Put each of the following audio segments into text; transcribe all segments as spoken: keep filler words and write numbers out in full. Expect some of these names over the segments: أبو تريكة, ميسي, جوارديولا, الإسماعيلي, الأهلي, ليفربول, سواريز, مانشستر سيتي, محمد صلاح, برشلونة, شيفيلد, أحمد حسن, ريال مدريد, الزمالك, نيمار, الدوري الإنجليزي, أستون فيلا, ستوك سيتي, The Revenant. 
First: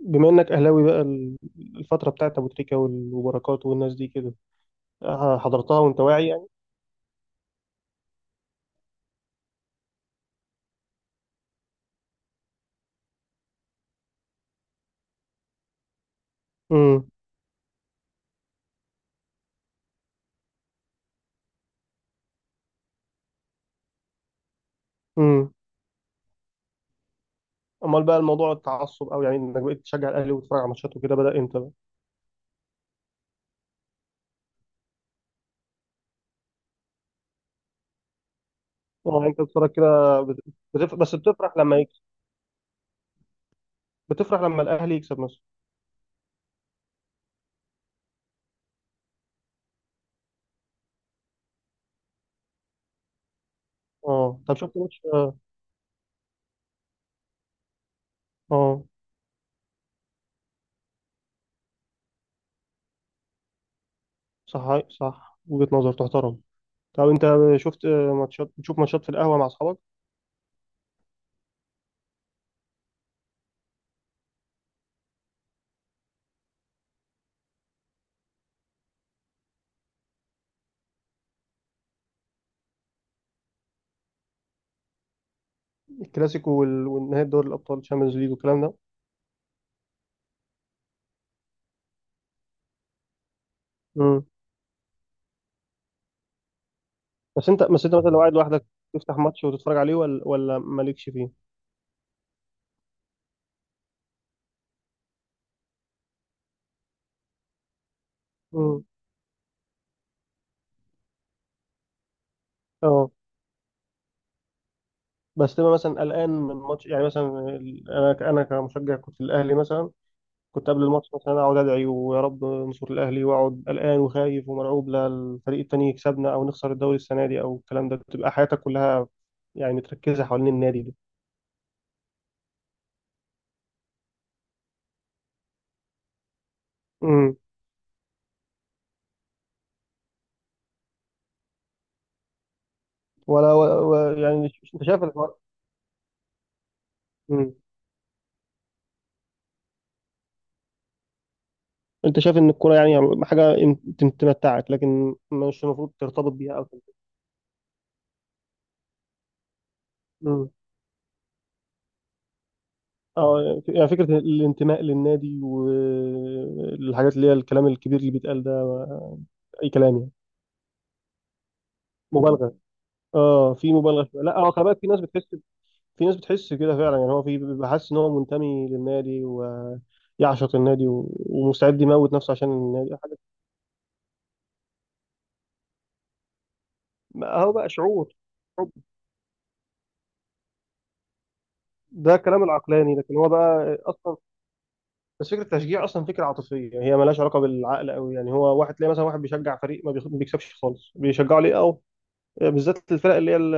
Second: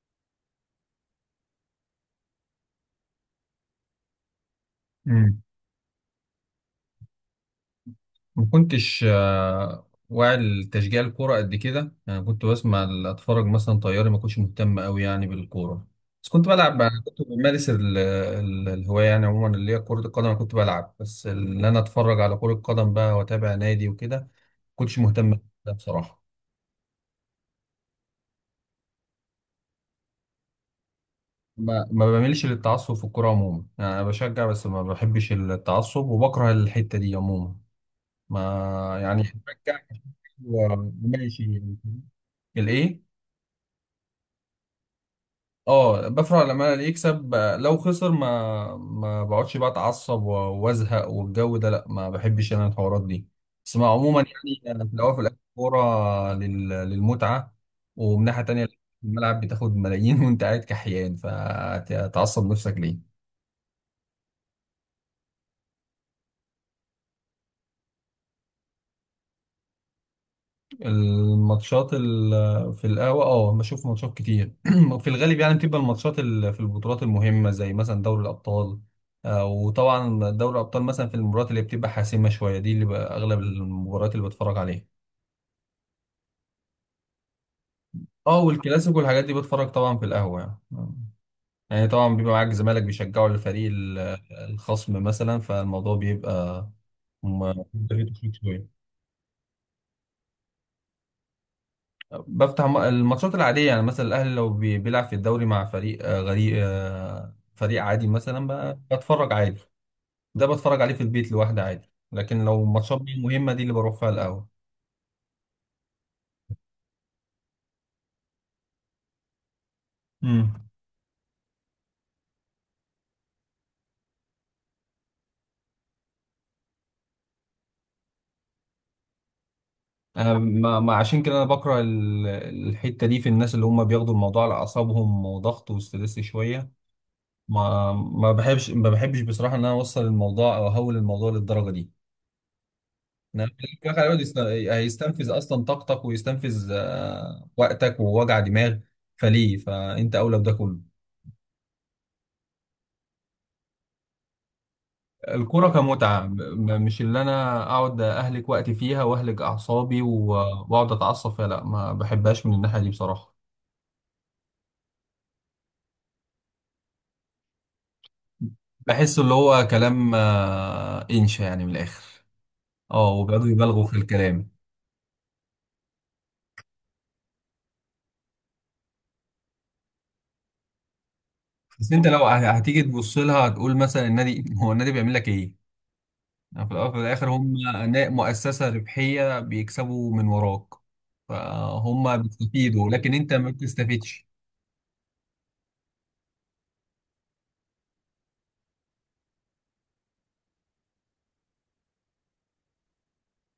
بما انك اهلاوي بقى ال- الفتره بتاعت ابو تريكه وال- وبركات والناس دي كده، آه، مم. حضرتها وانت واعي يعني. ما كنتش آه، واعي لتشجيع الكورة قد كده، يعني كنت بسمع ال- اتفرج مثلا طياري. ما كنتش مهتم قوي يعني بالكورة، بس كنت بلعب بقى- امم. كنت بمارس ال- ال- الهواية يعني عموما اللي هي كرة القدم. أنا كنت بلعب بس اللي انا اتفرج على كرة قدم بقى واتابع نادي وكده، ما كنتش مهتم امم. بده بصراحة. امال بقى الموضوع التعصب او يعني انك بقيت تشجع الاهلي وتتفرج على ماتشاته كده بدا امتى بقى؟ ما ما بعملش للتعصب في الكورة عموما، يعني انا بشجع بس ما بحبش التعصب وبكره الحتة دي عموما. ما يعني اه انت بتتفرج بشجع. كده بت- آه، بتف... بس بتفرح ماشي. لما يكسب؟ الايه؟ بتفرح لما الاهلي يكسب مثلا؟ اه، بفرح لما انا اللي يكسب. لو خسر ما ما بقعدش بقى اتعصب و- وازهق والجو ده، لا، ما بحبش انا الحوارات دي. بس مع عموما، اه طب يعني شفت أنا في ماتش الاول وفي اه. الاخر كوره لل- للمتعه. ومن ناحيه تانيه، آه، الملعب بتاخد ملايين وانت قاعد كحيان، فتعصب نفسك ليه؟ صح صح، وجهه نظر تحترم. طب انت شفت آه، ماتشات، بتشوف ماتشات في القهوه مع اصحابك؟ الماتشات ال- في القهوة، اه، بشوف ماتشات كتير في الغالب. يعني بتبقى الماتشات ال- في البطولات المهمة، زي مثلا دوري الأبطال. آه، وطبعا دوري الأبطال مثلا، في المباريات اللي بتبقى حاسمة شوية دي، اللي بقى أغلب المباريات اللي بتفرج عليها. الكلاسيكو وال- والنهائي دوري الابطال الشامبيونز ليج اه، والكلام والكلاسيكو والحاجات دي بتفرج طبعا في القهوة يعني يعني طبعا بيبقى معاك زمالك بيشجعوا الفريق ال- ده. الخصم مثلا، فالموضوع بيبقى بس م- انت بس انت ممتع مثلا لو قاعد لوحدك شوية. تفتح ماتش وتتفرج عليه ولا ولا مالكش فيه؟ بفتح م- الماتشات العادية، يعني مثلا الأهلي لو بي- بيلعب في الدوري مع فريق آه، غريق آه، فريق عادي مثلا، ب- مم. بتفرج عادي. ده بتفرج عليه في البيت لوحدي عادي، لكن لو ماتشات اه بقى مهمة دي اللي بروح فيها القهوة. بس تبقى مثلا قلقان من ماتش؟ يعني مثلا ال- انا ك- انا كمشجع كنت الاهلي مثلا، كنت امم. قبل الماتش مثلا اقعد ادعي ويا رب نصر الاهلي، واقعد قلقان وخايف ومرعوب لا الفريق التاني يكسبنا او نخسر الدوري السنه دي او الكلام ده. بتبقى حياتك كلها يعني متركزه أنا حوالين ما النادي ده. ما- عشان كده أنا بكره ال- الحتة دي في الناس اللي هم بياخدوا الموضوع على أعصابهم وضغط وستريس شوية. امم. ما ما بحبش ما بحبش بصراحة إن أنا أوصل الموضوع أو أهول الموضوع للدرجة دي. نعم، ولا و... الفخ و... هيقعد يست- يعني ش- انت شايف هيستنفذ الحوار؟ اصلا طاقتك ويستنفذ آه، امم. وقتك ووجع دماغ، فليه؟ فانت اولى بده كله. انت شايف ان الكوره يعني حاجه ان- تم- تمتعك، لكن مش الكرة المفروض كمتعة، ترتبط م- بيها او م- مش اللي انا اقعد اهلك وقتي فيها واهلك اعصابي و- كده؟ واقعد اتعصب فيها، لا، ما بحبهاش من الناحية دي بصراحة. اه يعني فكرة الانتماء للنادي والحاجات اللي هي الكلام الكبير اللي بيتقال ده، بحس ما- اللي هو اي كلام يعني، كلام آه، انشا يعني من الاخر. مبالغه. اه، وبيقعدوا اه في يبالغوا في مبالغه شوية. لا الكلام. هو خلي بالك، في ناس بتحس، في ناس بتحس كده فعلا. يعني هو في بيبقى حاسس ان هو منتمي للنادي ويعشق النادي و- ومستعد بس انت يموت لو نفسه ه- عشان هتيجي النادي حاجه. تبص لها، هتقول مثلا النادي هو النادي بيعمل لك ايه؟ يعني في الأول وفي الآخر ما هو هم بقى نا- شعور مؤسسة حب. ربحية بيكسبوا من وراك، فهم ده كلام بيستفيدوا العقلاني لكن لكن هو أنت ما بقى اصلا، بتستفيدش. بس فكره التشجيع اصلا فكره عاطفيه، يعني هي مالهاش علاقه بالعقل قوي. يعني هو واحد تلاقي مثلا واحد بيشجع فريق ما بيخ- ما بيكسبش خالص، بيشجعه ليه؟ اه بالذات الفرق اللي هي ال-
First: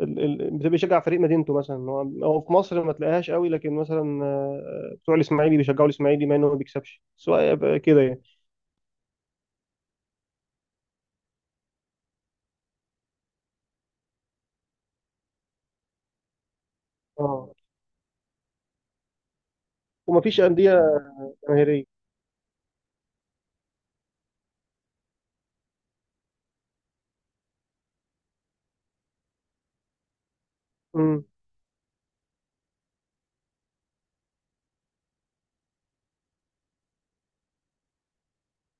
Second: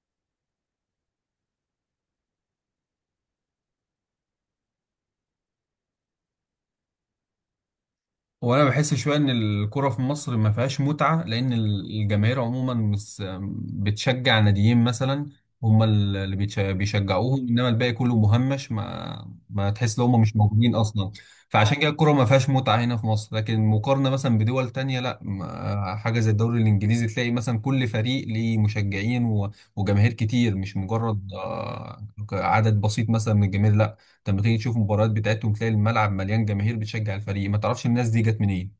ال- ال- بتبقى بيشجع فريق مدينته مثلا. هو هو في مصر ما تلاقيهاش قوي، لكن مثلا آه، بتوع الاسماعيلي بيشجعوا الاسماعيلي مع انه ما بيكسبش، سواء يبقى كده يعني. وانا بحس شويه ان الكره في مصر ما فيهاش متعه، لان ال- الجماهير عموما مس بتشجع ناديين مثلا، هم اللي بيتش- بيشجعوهم، اه انما الباقي كله مهمش، ما ما تحس ان هم مش ومفيش موجودين انديه اصلا. فعشان جماهيريه. كده الكره ما فيهاش متعه هنا في مصر، لكن مقارنه مثلا بدول تانية، لا، ما- حاجه زي الدوري الانجليزي تلاقي مثلا كل فريق ليه مشجعين و- وجماهير كتير، مش امم. مجرد آه، عدد بسيط مثلا من الجماهير. انت لما تيجي تشوف المباريات بتاعتهم، تلاقي الملعب مليان جماهير بتشجع الفريق، ما تعرفش الناس دي جت منين.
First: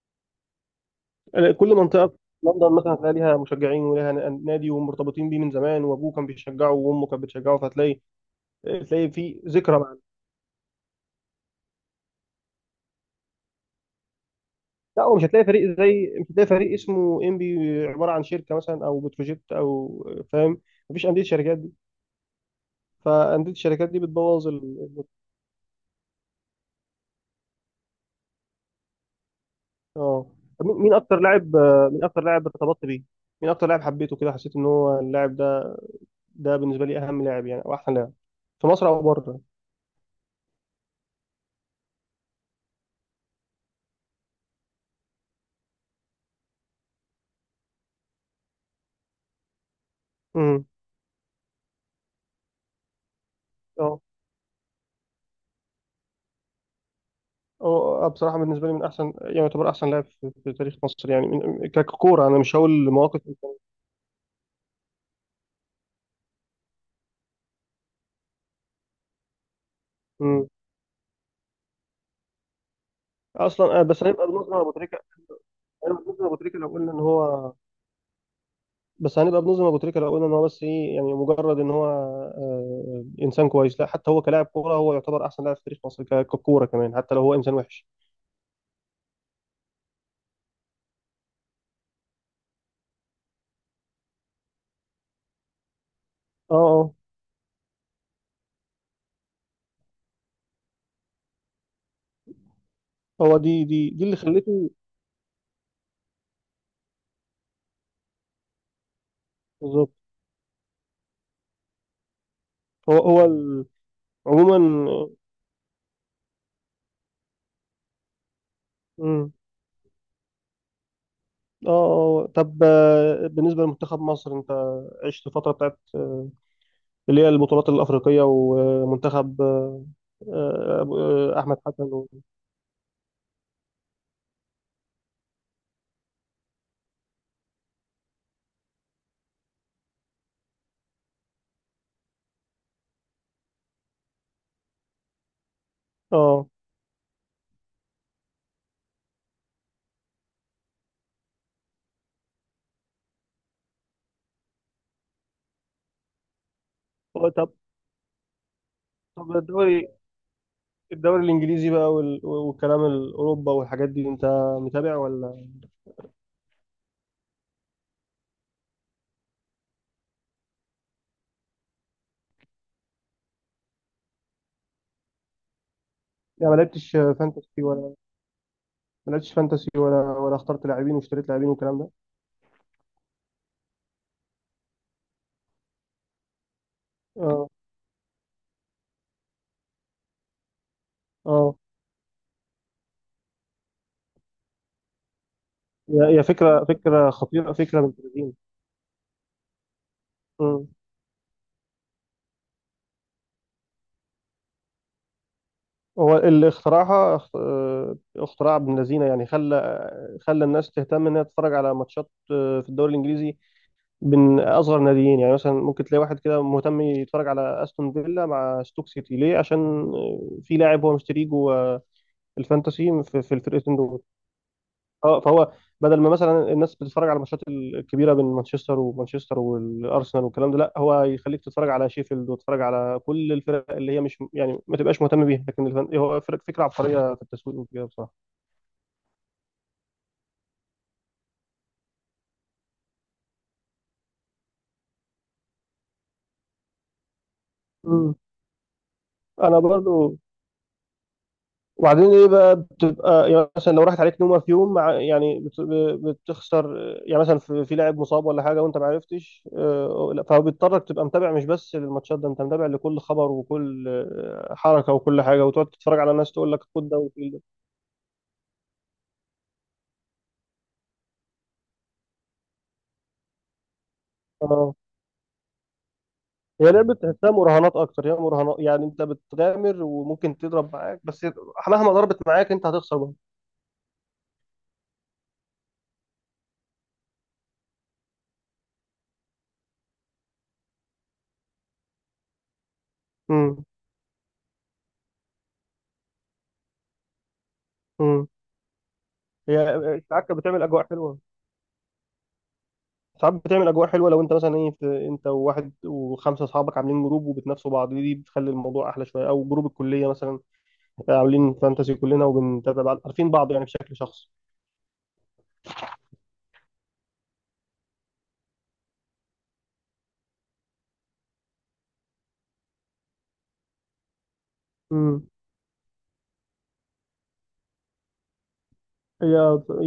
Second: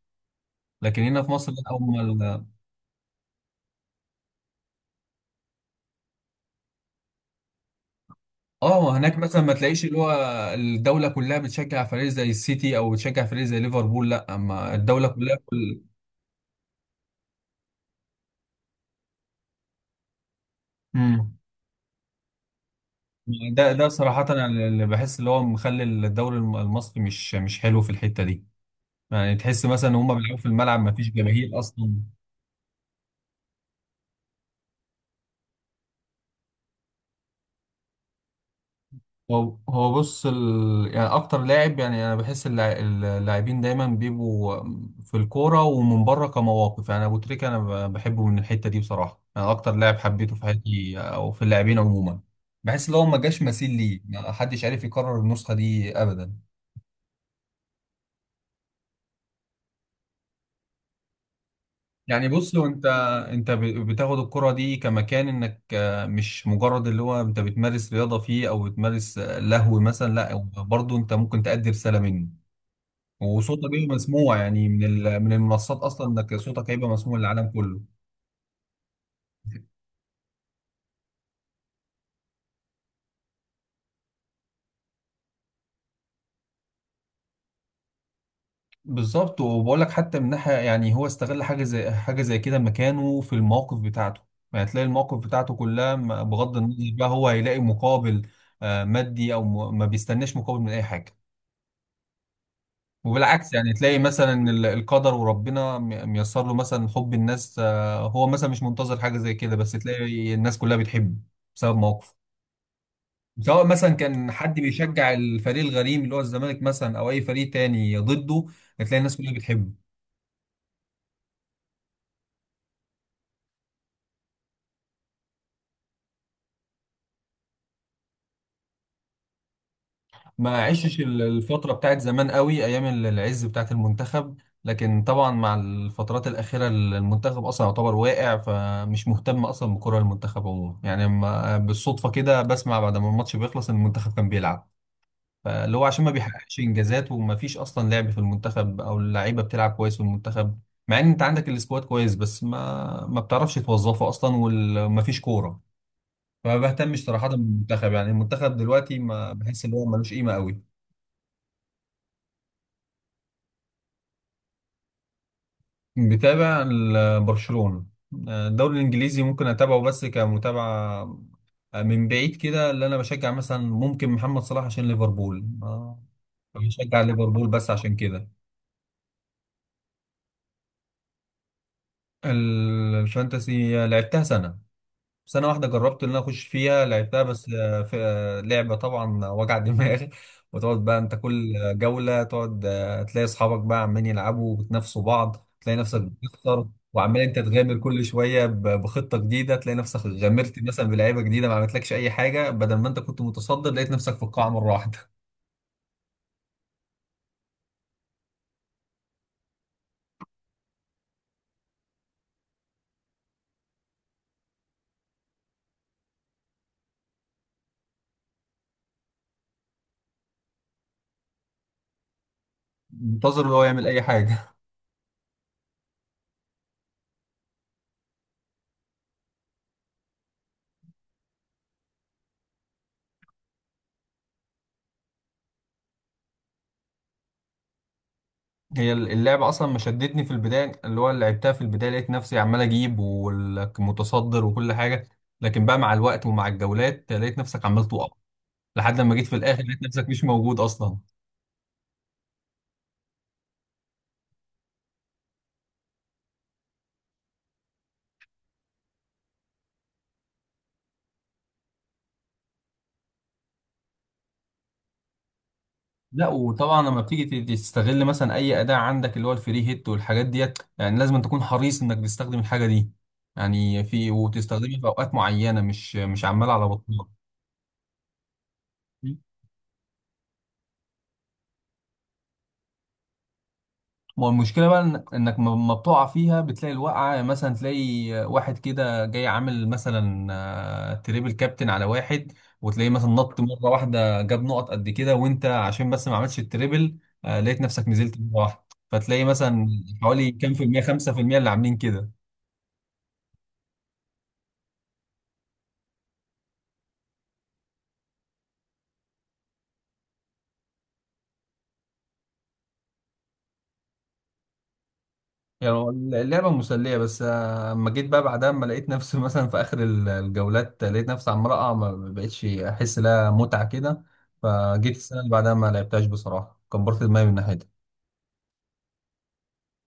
لكن هنا في مصر لا، كل منطقه اول في ما لندن مثلا هتلاقي ليها مشجعين وليها ن- نادي، ومرتبطين بيه من زمان، وابوه كان بيشجعه وامه كانت بتشجعه، فهتلاقي اه، تلاقي هناك في مثلا ما ذكرى تلاقيش معاه. اللي هو الدوله كلها بتشجع فريق زي السيتي او بتشجع فريق زي ليفربول، لا، اما لا، الدوله ومش كلها هتلاقي فريق كل... زي، مش هتلاقي فريق اسمه انبي، عباره عن شركه مثلا او بتروجيت او، فاهم؟ مفيش انديه مم. شركات دي. فانديه ده ده الشركات دي صراحه انا بتبوظ اللي ال- بحس اللي هو مخلي الدوري الم- المصري مش مش حلو في الحته دي. يعني تحس مثلا ان هم اه بيلعبوا في طب مين الملعب ما مين فيش اكتر لاعب، جماهير آه، اصلا. مين اكتر لاعب ارتبطت بيه؟ مين اكتر لاعب حبيته كده، حسيت ان هو اللاعب ده ده بالنسبه لي اهم لاعب يعني، او احسن لاعب في مصر او بره؟ هو هو بص ال... يعني اكتر لاعب، يعني انا بحس اللع- اللاعبين دايما بيبقوا في الكوره ومن بره كمواقف. يعني ابو تريكه انا ب- بحبه من الحته دي بصراحه، انا اكتر لاعب حبيته في امم. حياتي او في اللاعبين عموما. بحس ان هو ما جاش مثيل ليه، اه ما حدش عارف يكرر النسخه دي ابدا. اه آه، بصراحه بالنسبه لي من احسن، يعني يعتبر احسن لاعب في في تاريخ مصر يعني من- ككوره، يعني انا بص، مش هو هقول انت مواقف. انت ب- بتاخد الكره دي كمكان انك آه، مش مجرد اللي هو انت بتمارس رياضه فيه او بتمارس آه، لهو مثلا، امم. لا، برضه انت ممكن تأدي رساله منه. وصوتك اصلا آه، بيبقى بس هنبقى مسموع بنظلم يعني ابو من تريكه، ال- من المنصات هنبقى اصلا، بنظلم ابو انك تريكه لو صوتك هيبقى قلنا ان مسموع للعالم هو، كله. بس هنبقى بنظلم ابو تريكه لو قلنا ان هو بس ايه، يعني مجرد ان هو آه، انسان كويس. لا حتى هو كلاعب كوره هو يعتبر احسن لاعب في تاريخ مصر ك- ككوره كمان، حتى لو هو انسان وحش. بالظبط، وبقول لك حتى من ناحيه يعني، هو استغل حاجه زي حاجه زي كده مكانه في المواقف بتاعته. يعني تلاقي المواقف بتاعته كلها م- بغض اه النظر اه بقى، هو هيلاقي مقابل آه، مادي او م- ما بيستناش مقابل من اي حاجه. هو وبالعكس دي يعني، دي تلاقي دي اللي مثلا ال- خلته. القدر وربنا م- ميسر له مثلا حب الناس. آه، هو مثلا مش منتظر حاجه زي كده، بس بالظبط. تلاقي الناس كلها بتحبه بسبب مواقفه. هو هو سواء ال... مثلا كان حد عموما. بيشجع الفريق الغريم اللي هو الزمالك مثلا، او اي فريق تاني ضده، هتلاقي الناس كلها مم. بتحبه. اه اه طب آه، بالنسبه لمنتخب مصر، انت عشت الفتره بتاعت آه، اللي هي البطولات الافريقيه ومنتخب آه، ما عشش ال- آه، احمد الفتره حسن بتاعت و... زمان قوي، ايام ال- العز بتاعت المنتخب. لكن طبعا مع الفترات الاخيره، ال- المنتخب اصلا يعتبر واقع، فمش مهتم اصلا بكره المنتخب عموما. يعني ما- بالصدفه كده بسمع بعد ما الماتش بيخلص ان المنتخب كان بيلعب، فاللي هو عشان ما اه. بيحققش انجازات، وما فيش اصلا لعب في المنتخب او اللعيبه بتلعب كويس في المنتخب. مع ان انت عندك السكواد كويس، بس ما ما بتعرفش توظفه اصلا، وما فيش كوره. فما بهتمش صراحه هو طب، بالمنتخب، يعني المنتخب دلوقتي ما طب بحس ان هو الدوري، ملوش قيمه قوي. الدوري الانجليزي بقى وال... والكلام الاوروبا والحاجات دي، انت متابع ولا؟ بتابع ال- برشلونه. الدوري الانجليزي ممكن اتابعه بس كمتابعه من بعيد كده. اللي انا بشجع مثلا ممكن محمد صلاح عشان ليفربول، آه، يعني ما لعبتش بشجع ليفربول فانتسي بس ولا، عشان كده. ما لعبتش فانتسي ولا ولا اخترت لاعبين واشتريت لاعبين والكلام ده؟ ال- الفانتسي لعبتها سنه سنة واحدة، جربت إن أنا أخش فيها. لعبتها بس اه آه، في آه، لعبة طبعا وجع دماغ وتقعد بقى أنت كل اه جولة تقعد آه، تلاقي أصحابك بقى عمالين يلعبوا وبتنافسوا بعض، تلاقي نفسك هي هي فكرة بتخسر. فكرة وعمال أنت خطيرة، تغامر فكرة بنت كل لذينة. شوية ب- بخطة جديدة، تلاقي نفسك غامرت مم. مثلا بلعيبة جديدة ما عملتلكش أي حاجة، بدل ما أنت كنت متصدر لقيت نفسك في القاع مرة واحدة هو اللي اخترعها اخت- آه، اختراع ابن لذينة. يعني خلى خلى الناس تهتم انها تتفرج على ماتشات آه، في الدوري الانجليزي من اصغر ناديين. يعني مثلا ممكن تلاقي واحد كده مهتم يتفرج على استون فيلا مع ستوك سيتي ليه؟ عشان آه، في لاعب هو مشتريه جوه الفانتسي في في منتظر اللي هو الفرقتين يعمل أي دول. حاجة. اه فهو بدل ما مثلا الناس بتتفرج على الماتشات الكبيره بين مانشستر ومانشستر والارسنال والكلام ده، لا هو يخليك تتفرج على شيفيلد وتتفرج على كل الفرق اللي هي مش، يعني ما تبقاش مهتم بيها، لكن الفن هو فرق، فكره عبقريه في التسويق وكده بصراحه. هي اللعبة أصلا ما شدتني في البداية، اللي هو لعبتها في البداية لقيت نفسي عمال أجيب والمتصدر وكل حاجة، لكن بقى مع الوقت ومع الجولات لقيت نفسك عمال تقع، مم. لحد لما جيت في انا الآخر لقيت نفسك برضو. مش موجود أصلا. وبعدين ايه بقى، بتبقى يعني مثلا لو راحت عليك نومه في يوم مع يعني بت- بتخسر. يعني مثلا في في لاعب مصاب ولا حاجه وانت ما عرفتش آه، لا، فبيضطرك تبقى متابع مش بس للماتشات، ده انت متابع لكل خبر وكل آه، حركه وكل حاجه، وتقعد تتفرج على لا، ناس تقول لك وطبعا خد ده لما وشيل ده. بتيجي ت- تستغل مثلا أي أداة عندك، اللي هو الفري هيت والحاجات ديت، يعني لازم تكون حريص إنك تستخدم الحاجة دي يعني في، اه وتستخدمها في أوقات معينة مش مش عمال على هي لعبه بطال. تحسها مراهنات اكتر، هي مراهنات. يعني انت بتغامر وممكن تضرب معاك، بس مهما ضربت معاك انت هتخسر برضه. ما هو المشكلة بقى إن- انك م- ما بتقع فيها، بتلاقي الوقعة يعني مثلا، تلاقي واحد كده جاي عامل مثلا آه، تريبل كابتن على واحد، وتلاقيه مثلا نط امم. مرة واحدة جاب نقط قد كده، وانت عشان بس ما عملتش التريبل آه، لقيت نفسك نزلت امم. مرة واحدة. فتلاقي هي مثلا آه، ساعات حوالي كانت كام بتعمل في المية، اجواء خمسة حلوه، في المية اللي عاملين كده. ساعات بتعمل اجواء حلوه لو انت مثلا ايه، في انت وواحد وخمسه اصحابك عاملين جروب وبتنافسوا بعض، دي بتخلي الموضوع احلى شويه، او جروب الكليه مثلا عاملين فانتسي كلنا وبنتابع بعض عارفين بعض يعني بشكل شخصي. يعني هو اللعبة مسلية، بس آه، اما جيت بقى بعدها، اما لقيت نفسي مثلا في اخر ال- الجولات لقيت نفسي عمال اقع، ما بقتش احس لها متعة كده. فجيت السنة امم. اللي بعدها ما لعبتهاش بصراحة، كبرت دماغي من ناحيتها. هي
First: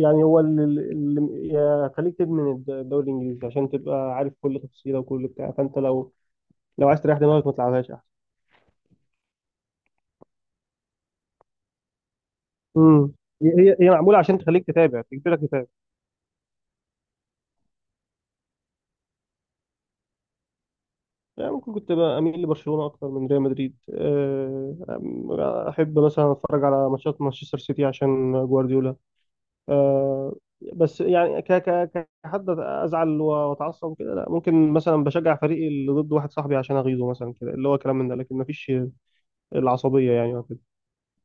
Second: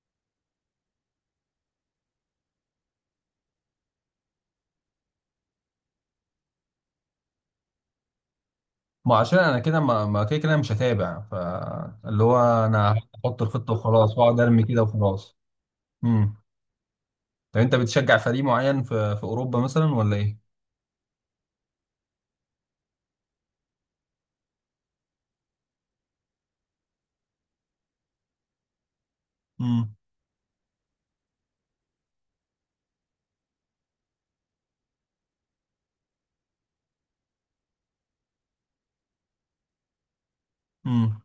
يعني هو اللي اللي- يا- خليك تدمن الد- الدوري الانجليزي عشان تبقى عارف كل تفصيله وكل بتاع. فانت لو، لو عايز تريح دماغك ما تلعبهاش احسن. ما عشان انا كده ما ما كده كده مش هتابع، فاللي هو انا امم. هحط هي الخطة هي هي وخلاص معموله عشان واقعد ارمي تخليك كده تتابع، وخلاص. تجبرك تتابع. امم. طب انت بتشجع فريق معين في في اوروبا مثلا ولا ايه؟ يعني ممكن كنت بقى اميل لبرشلونه اكتر من ريال مدريد. أه، أم- احب مثلا اتفرج على ماتشات مانشستر سيتي عشان جوارديولا. امم. أه، بس يعني ك ك كحد ازعل واتعصب وكده لا. ممكن مثلا بشجع فريقي اللي ضد واحد صاحبي عشان اغيظه مثلا كده، اللي هو كلام من ده، لكن مفيش العصبيه يعني أو كده. امم.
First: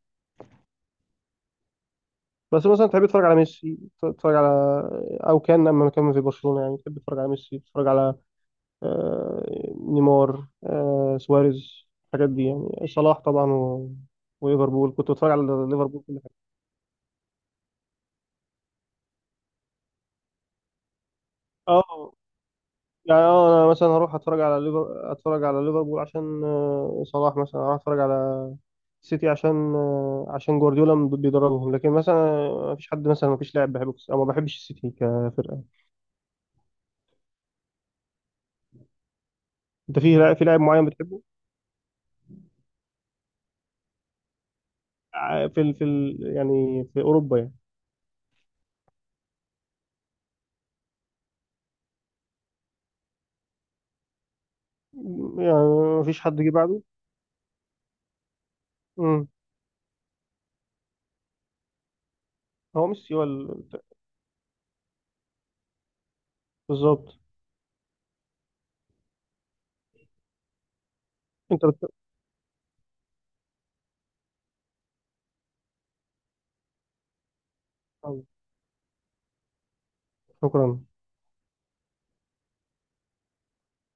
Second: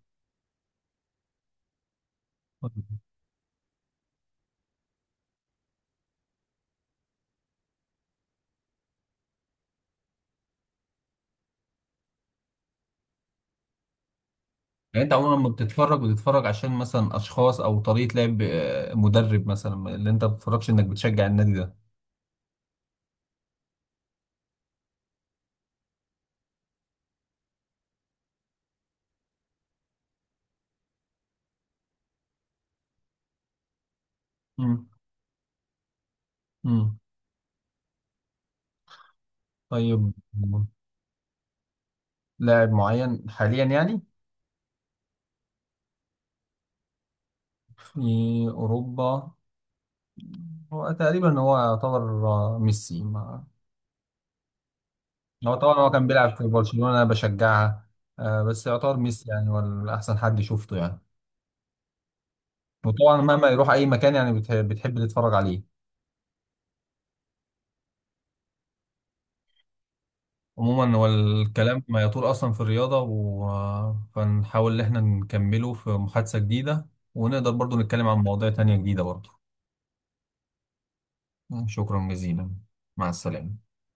بس مثلا تحب تتفرج على ميسي، تتفرج على، او كان لما كان في برشلونه يعني تحب تتفرج على ميسي تتفرج على آه، نيمار، آه، سواريز، الحاجات دي. يعني صلاح طبعا و... وليفربول، يعني كنت انت بتفرج عموما على لما بتتفرج، ليفربول كل حاجه. بتتفرج عشان مثلا اشخاص او طريقه لعب، آه، مدرب مثلا، اللي انت ما بتتفرجش انك بتشجع النادي ده. اه يعني اه انا مثلا هروح اتفرج على ليفر، اتفرج على ليفربول عشان آه، صلاح، مثلا هروح اتفرج على سيتي عشان آه، عشان جوارديولا م- بيدربهم، لكن مثلا ما فيش حد مثلا، ما فيش لاعب بحبه كس- او ما بحبش امم. السيتي كفرقه. امم. انت طيب. في لاعب، في لاعب معين بتحبه؟ لاعب معين حاليا يعني ع- في ال... في ال... يعني في اوروبا يعني؟ في اوروبا. هو تقريبا هو يعتبر آه، ميسي ما- هو يعني طبعا هو ما كان فيش بيلعب حد في جه بعده؟ برشلونه انا بشجعها. آه، بس يعتبر امم. ميسي، يعني هو احسن حد شفته يعني. هو ميسي وطبعا هو مهما يروح ال- اي مكان، يعني بتح- بتحب تتفرج عليه. بالظبط. عموما هو انت الكلام بت... ما يطول اصلا في الرياضه و... فنحاول ان احنا نكمله في محادثه جديده، ونقدر برضو نتكلم عن مواضيع تانية جديده برضو. شكرا. شكرا جزيلا. مع السلامه.